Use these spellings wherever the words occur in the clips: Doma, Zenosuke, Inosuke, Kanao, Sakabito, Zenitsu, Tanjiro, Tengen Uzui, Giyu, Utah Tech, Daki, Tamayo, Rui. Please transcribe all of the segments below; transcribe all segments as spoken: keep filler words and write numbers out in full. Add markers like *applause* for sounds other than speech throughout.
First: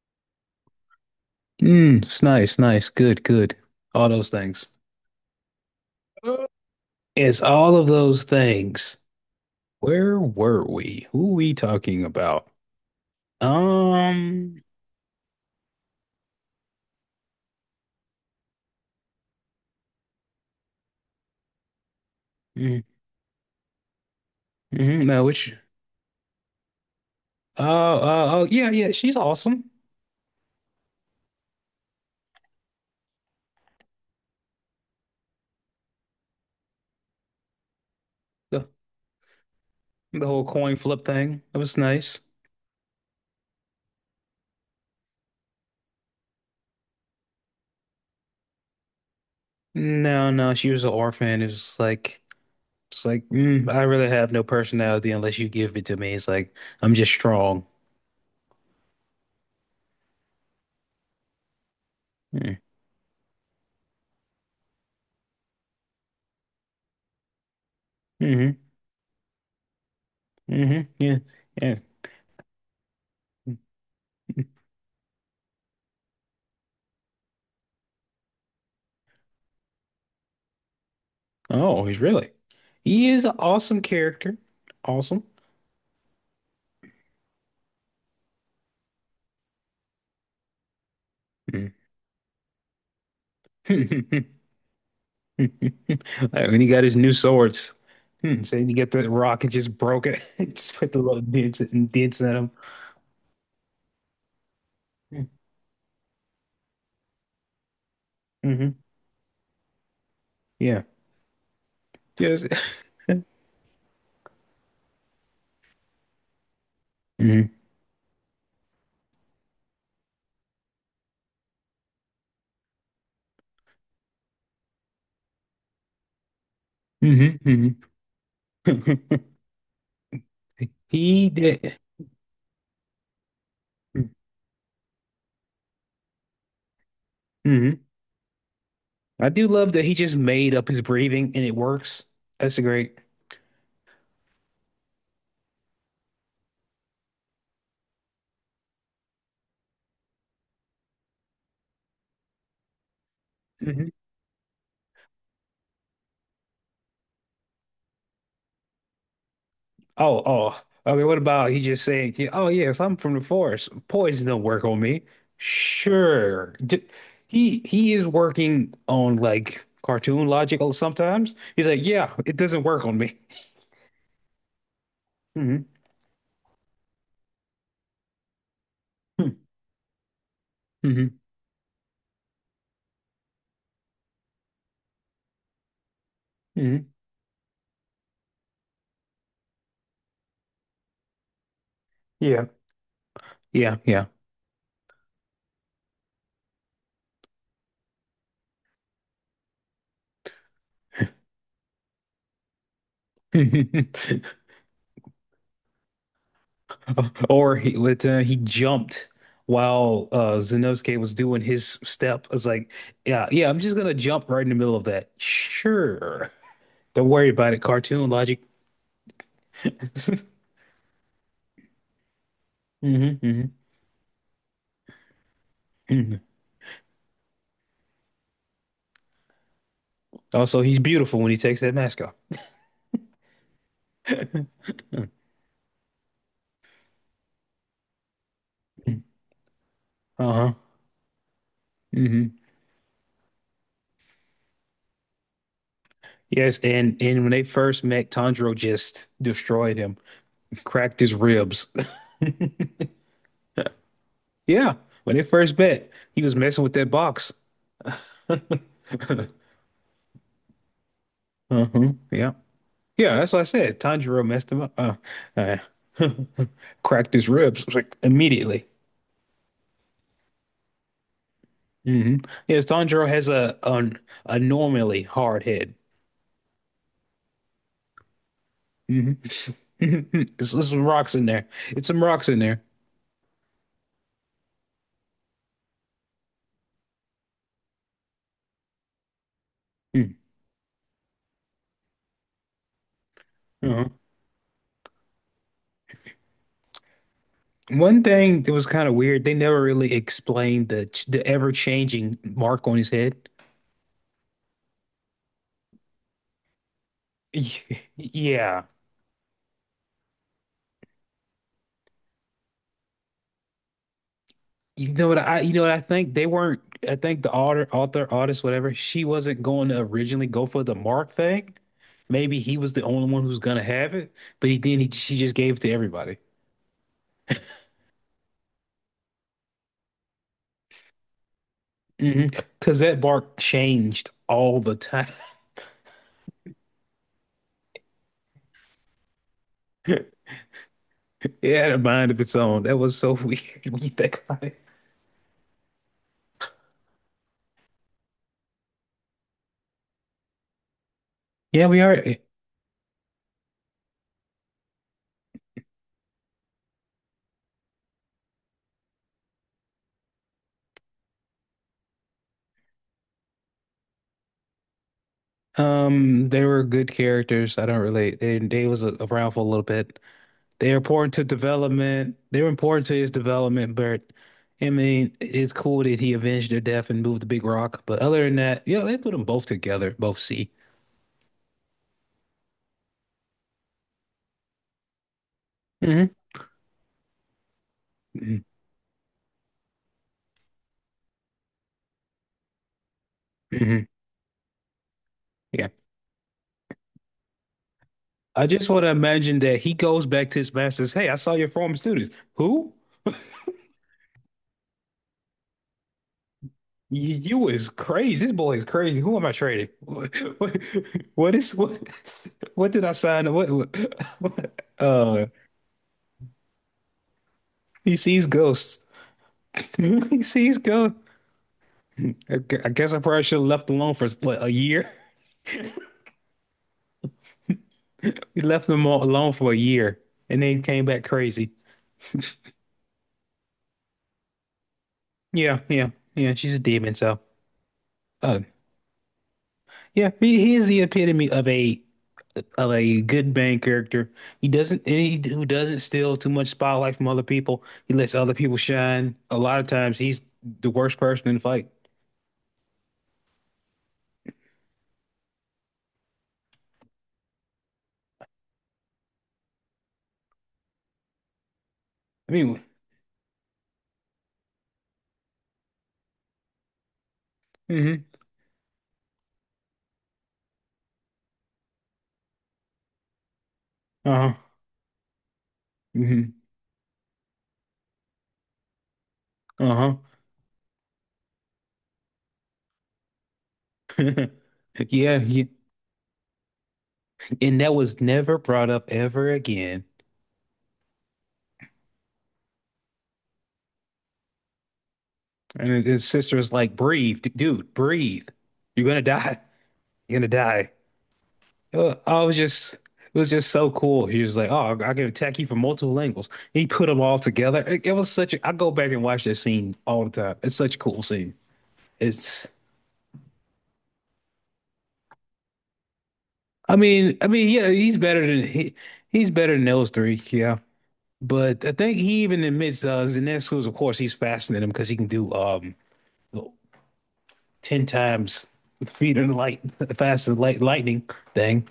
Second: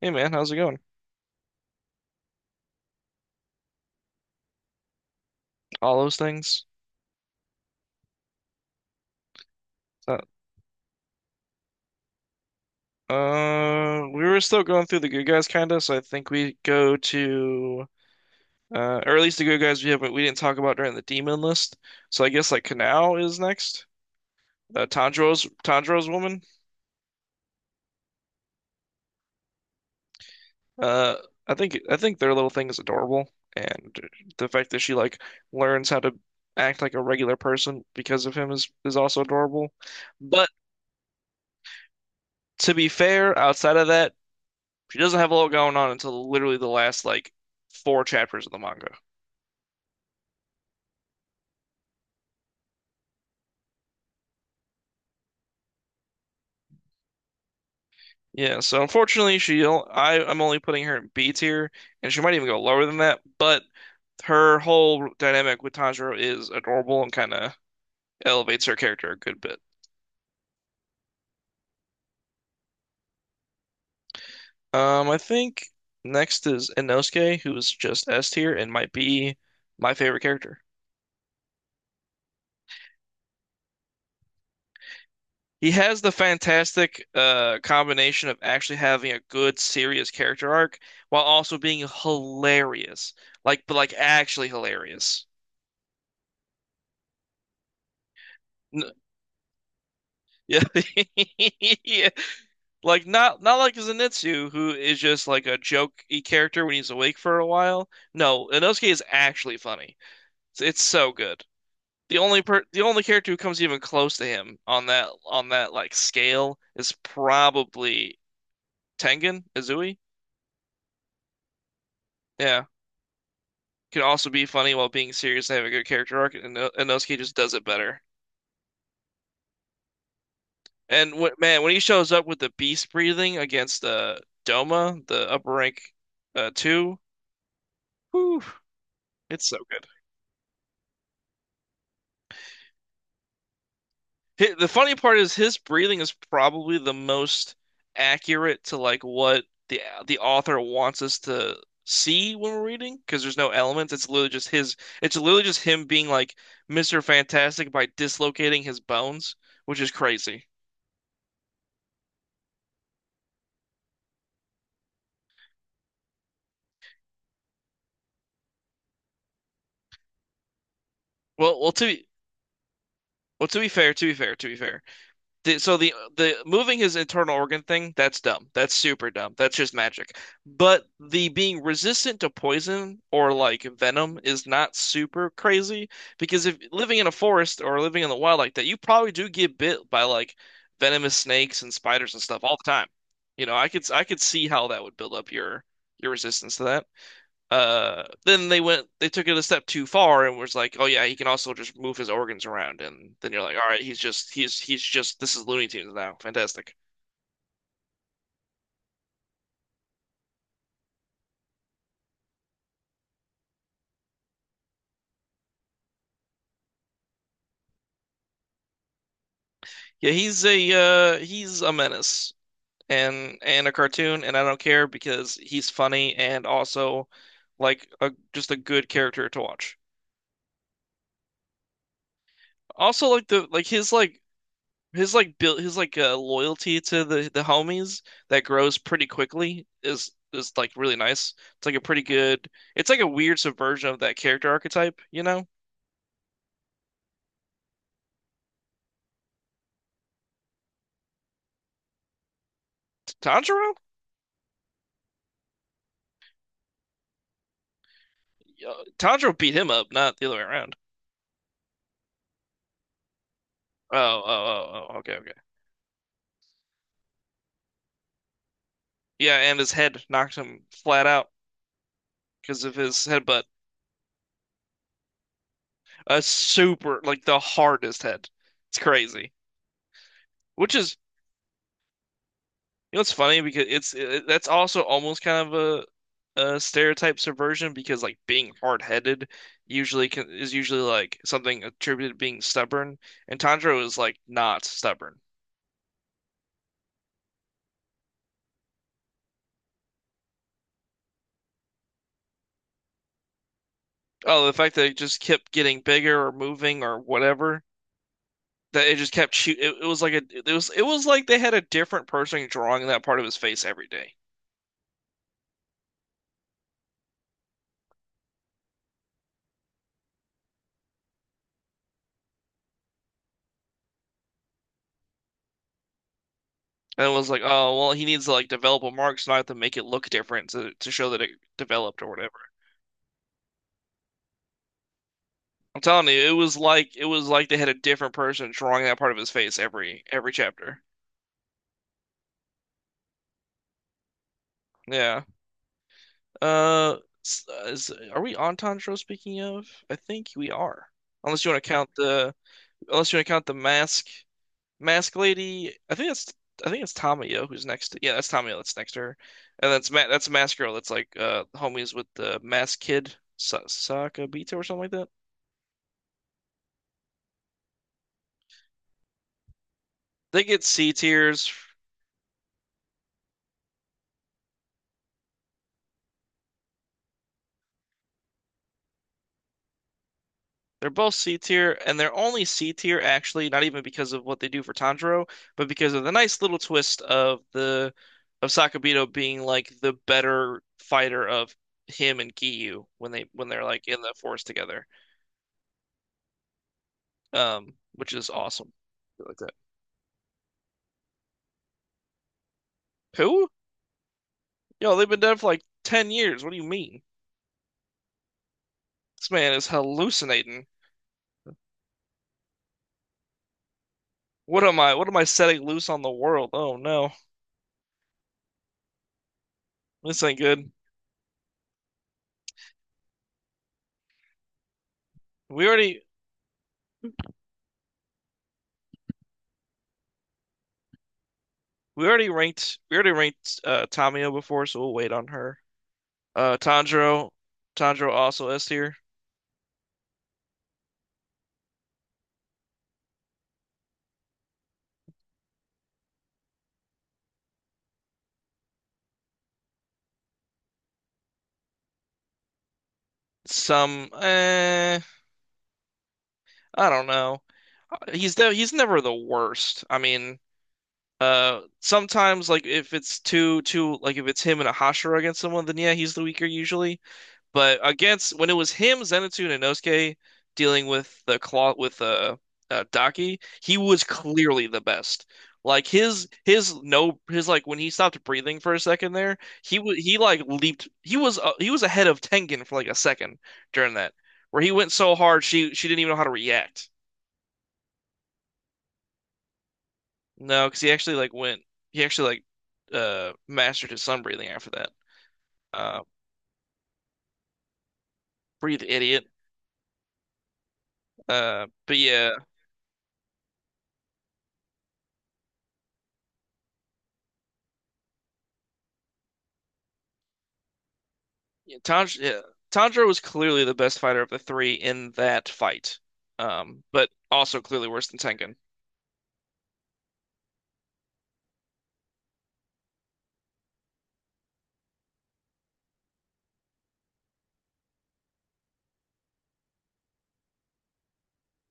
Hey man, how's it going? Mm, it's nice, nice, good, good. All those things. All those Uh, things. It's all of those things. So, Where were we? Who we talking about? uh, we were still Um, going through the good guys, kinda. So I think we go to, uh, or at least the good guys we haven't we didn't talk about during the demon list. So I guess like mm, Kanao is next. Uh, mhm, no, Tanjiro's which, Tanjiro's woman. uh, uh, oh, yeah, yeah, she's awesome. Uh, I think I think their little thing is adorable, and the fact that she like learns how to act like a regular person because of him The, is is also adorable. the whole But coin flip thing, it was nice. to be fair, outside of that, she doesn't have a lot going on until literally the last like four chapters of the manga. No, no, she was an orphan. It's like, it's like, mm, I really have no personality unless you give it to me. It's like, I'm just strong. Yeah, so unfortunately, she I I'm only putting her in B tier, and she might even Mm, go lower than that. But her whole dynamic with Tanjiro is adorable and kind of hmm, elevates her character a good bit. hmm, yeah, yeah. Um, I think next is Inosuke, who's just S tier and might be my favorite character. Oh, he's really. He is an awesome character. Awesome. He has the fantastic uh, combination of actually having a good, serious character arc while also Hmm. being hilarious. Like, but like *laughs* actually hilarious. Like, when he got his new swords. Hmm. So you get N- the rock and just broke it. *laughs* yeah. Just put the little dents *laughs* and Yeah. dents in him. Like not not like Zenitsu, who is just like a jokey character when he's awake for a while. No, Mm-hmm. Inosuke is actually funny. It's, it's Yeah. so good. The only per the Just. only *laughs* character who comes even close to him on that on that like scale is hmm probably Tengen, Izui. Yeah. Can also be funny while being serious and have a good character arc, and No- Inosuke just hmm does it hmm better. *laughs* And He when, man, when did. he shows up with the beast breathing against uh, Doma, the upper rank uh, two, hmm whew, I do it's so love that good. he just made up his breathing and it works. That's great. Hi- the funny part is his breathing is probably the most accurate to like what the the author wants us to see when we're reading because there's no elements. It's literally just his. It's literally just him being like Mister Fantastic by dislocating his bones, which is Oh, crazy. oh. Okay, what about he just saying, yeah, oh yeah, if I'm from the forest, poison don't work on me. Sure. D- he he is working on like cartoon logic sometimes. Well, He's well, like, to yeah, it doesn't work on me. Well, to be fair, to be fair, to be fair. The, hmm so the the moving his internal organ thing, that's dumb. That's super dumb. That's just magic. But hmm the being resistant to poison or like venom is not super crazy because if hmm living in a forest or living in the wild like that, you probably do get bit by like venomous snakes and spiders and stuff Yeah. all the time. You know, I Yeah, could I yeah. could see how that would build up your your resistance to that. Uh, then they went, they took it a step too far and was like, oh yeah, he can also just move his organs around. And then you're like, all right, he's *laughs* just, he's, he's just, this is Looney Tunes now. Fantastic. Or he let uh, he jumped while uh Zenosuke was doing his step. It's like, yeah, yeah, I'm just gonna jump right in the middle of that. Sure. Don't worry about it, cartoon logic. Yeah, *laughs* he's a, uh, he's a menace and, hmm and a cartoon. And I don't care because he's funny hmm and also like a, just a good character to watch. Also, he's beautiful when he takes that mask off. Also, like the, like his, like, His like build, his like uh, loyalty to the the homies that grows Mm. pretty quickly is is Uh-huh. like really nice. It's like a pretty hmm good. It's like a weird subversion of that character archetype, you know? Yes, and and when they first met, Tanjiro just destroyed him, cracked his ribs. *laughs* Tanjiro? Yeah, when they first met, he was messing with that box. *laughs* Yeah, Tanjiro beat him up, not the other way around. Uh-huh. Yeah. Yeah, that's what I said. Oh, Tanjiro messed him up, oh, oh, Uh, oh, okay, okay. uh, *laughs* cracked his ribs like immediately. Yeah, and his head knocked him flat out hmm because Yes, of his Tanjiro has headbutt. a an abnormally hard head. A super like the hardest head. It's hmm crazy. *laughs* There's, there's Which some is rocks in there. It's some rocks in there. You know, it's funny because it's it, that's also almost kind of a, a stereotype subversion because like being hard-headed usually can, is usually like something attributed to being stubborn, and Tanjiro Uh-huh. is like not stubborn. One thing that was kind of weird, they never really explained the ch- the ever-changing mark on his head. Oh, the fact that it just kept getting bigger or moving or whatever *laughs* Y- Yeah. that it just kept shoot. It, it was like a it was it was like they had a different person drawing that part of his face every day, You know what I you know what I think, they weren't I think the author author artist, whatever, she wasn't going to originally go for the mark thing. Maybe he was the only one who's gonna have it, but he didn't. He, she just gave it to everybody. and it was like, oh well, he needs to like develop a mark so I have to make it look different to to show that it developed or hmm whatever. Because that mark changed all the time. *laughs* I'm telling you, it was like it was like they had a different person drawing that part of his face every every chapter. It had a mind of its own. That was so *laughs* weird when you think about it. Yeah. Uh, s- uh, is, are we on Tanjiro speaking of? I think we are. Unless you want Yeah, to we count are. the Unless you want to count the mask mask lady. I think that's I think it's Tamayo who's next to, yeah, that's Tamayo that's next to her. And that's Ma that's mask girl that's like uh homies with the mask kid Sa Sakabito or something like that. Um, they were good characters. I don't relate. They they was a- around for a little bit. They get They were C important to tiers. development. They were important to his development, but I mean, it's cool that he avenged their death and moved the big rock. But other than that, you know, they put them both together, both C. They're both C tier, and they're only C tier actually, not even because of what they do for Tanjiro, but because of hmm the nice little twist of the of hmm Sakabito being like the better fighter of him and Giyu when they when they're hmm like in the forest together. Yeah. Um, which is I just awesome. want to I like imagine that. that he goes back to his masters. Hey, I saw your former students. Who? Who? Yo, they've been dead for like ten years. What do you mean? You, you is crazy. This boy is crazy. Who am This I man is trading? *laughs* What, hallucinating. what is what? What did I sign? What? What? What *laughs* am I? What am I uh, setting loose on the world? Oh no. He sees ghosts. *laughs* This He ain't sees good. ghosts. I gu- I guess I probably should have left alone for what, a year. *laughs* We already We left them all alone for a year, and then he came back crazy. we already ranked we already ranked uh Tamio before, so we'll wait on her. Yeah, yeah, yeah. She's Uh, a demon. So, Tanjiro, Tanjiro uh, also S tier. yeah, he, he is the epitome of a a good main character. He doesn't, and he who doesn't steal too much spotlight from other people. He lets other people shine. A lot of times, he's the worst person in the fight. Some, eh, I don't know. He's de he's never the worst. I mean, uh, I sometimes mean, like if it's too too like if it's him and a Hashira against someone, then yeah, he's the weaker usually. But mm-hmm, against when it was him, Zenitsu, and Inosuke dealing with the claw with uh, uh Daki, he was uh-huh, clearly the best. Like mm-hmm, his his no his like when he stopped breathing for a second there, he uh-huh. was he like leaped. He was uh, he was ahead of Tengen for like a second during that, *laughs* where he went so Yeah, hard yeah, she she didn't even know how to react. and that was never brought up ever again. No, because he actually like went he actually like uh mastered his sun breathing after that. And his, Uh, his sister was like, "Breathe, d- dude, breathe. breathe, You're gonna idiot. die. You're gonna die." Uh, Uh, but I yeah. Was just, it was just so cool. He was like, "Oh, I can attack you from multiple angles." He put them all together. It, it was such a. I go back and watch that scene all the time. It's such a cool scene. Yeah, Tanj yeah, It's. Tanjiro was clearly the best fighter of the three in that fight, I um, but mean, I mean, also yeah, clearly he's worse than better than Tengen. he. He's better than those three. Yeah, but I think he even admits uh, Zenitsu's. Of course, he's faster than him because he can do um ten times the speed of the light, *laughs* the fastest light lightning thing.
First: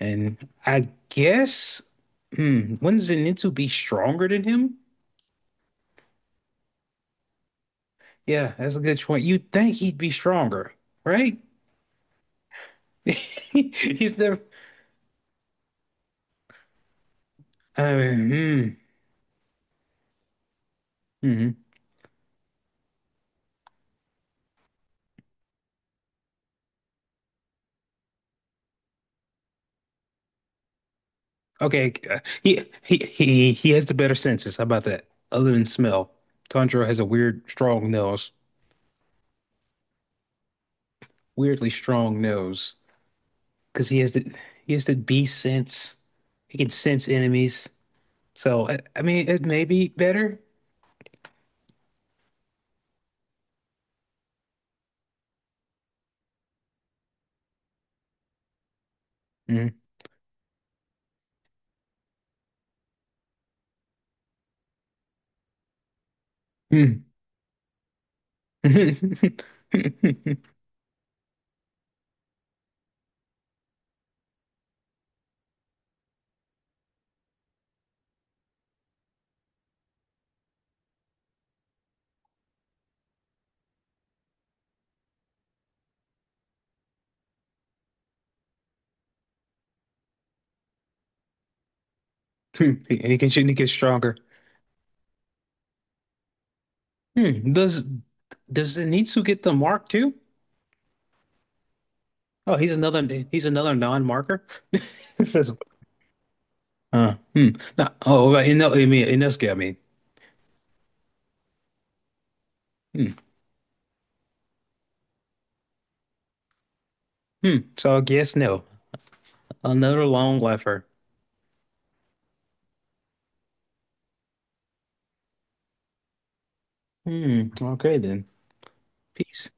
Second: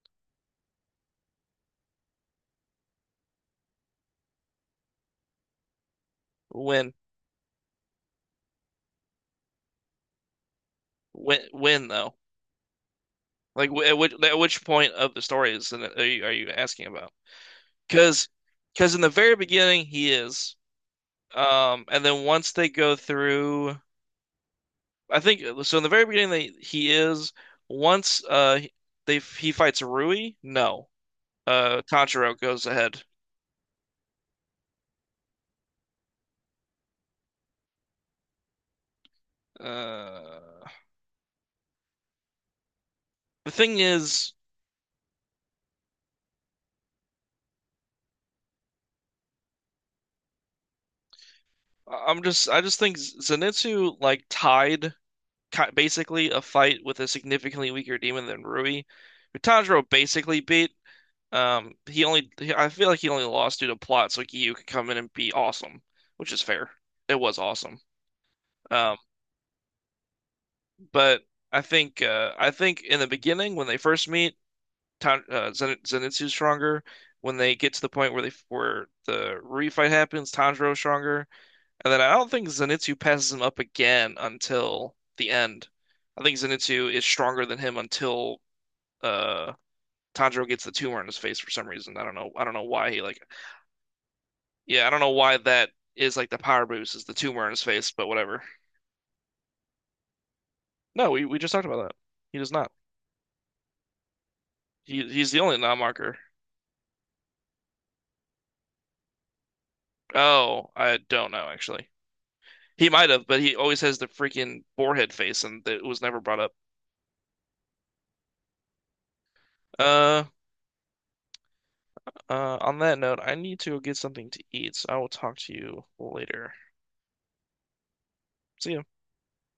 And I guess, hmm, wouldn't Zenitsu be stronger than him? When, Yeah, that's a good point. You'd think he'd be stronger, right? when, when though? *laughs* Like, wh- at which He's at the. which point of the story is are you, are you asking about? I Because mean, because in the very beginning he is, hmm, mhm. um, and then once they go through, I think so. In the very beginning, they he is. Once uh they he fights Rui, no, uh Okay, uh, Tanjiro he goes he ahead. he he has the better senses. How about that? Other than smell, Tanjiro has a weird, strong nose. Uh, Weirdly strong nose the thing because he has the is. he has the beast sense. He can sense enemies. So I, I mean, it may be better. I- am just I just think Zenitsu like tied ki- basically a fight with a significantly weaker demon than Rui, who Mhm. Tanjiro basically beat. Um, he only he- I feel like he only lost due to plot, so Gyu could come in and be awesome, which is fair. Hmm. It was awesome. Um, *laughs* but I think uh I think in the beginning when they first meet, Tan uh, Zen Zenitsu's stronger. When they get to the point where they where the Rui fight happens, Tanjiro's stronger. And then I don't think Zenitsu passes him up again until the end. I think Zenitsu is stronger than him until uh Tanjiro gets the tumor in his face for some reason. I don't know. I don't know And why he he like can shoot and he gets stronger. yeah, I don't know why that is like the power boost is the tumor in Hmm. his Does face, but whatever. does Zenitsu get the mark too? No, we, we just talked about that. He does Oh, not. he's another he's another non-marker. *laughs* He This he's the is only non-marker. uh, hmm. No, oh, right, no, I mean Inosuke, I mean. Oh, I don't know actually. He might Hmm. have, but he always has the freaking boarhead face and it was never brought up. Hmm. So I guess no. Another Uh, long lifer. uh, on that note, I need to go get something to eat, so I will talk to you later. Hmm. Okay then. See ya. Peace.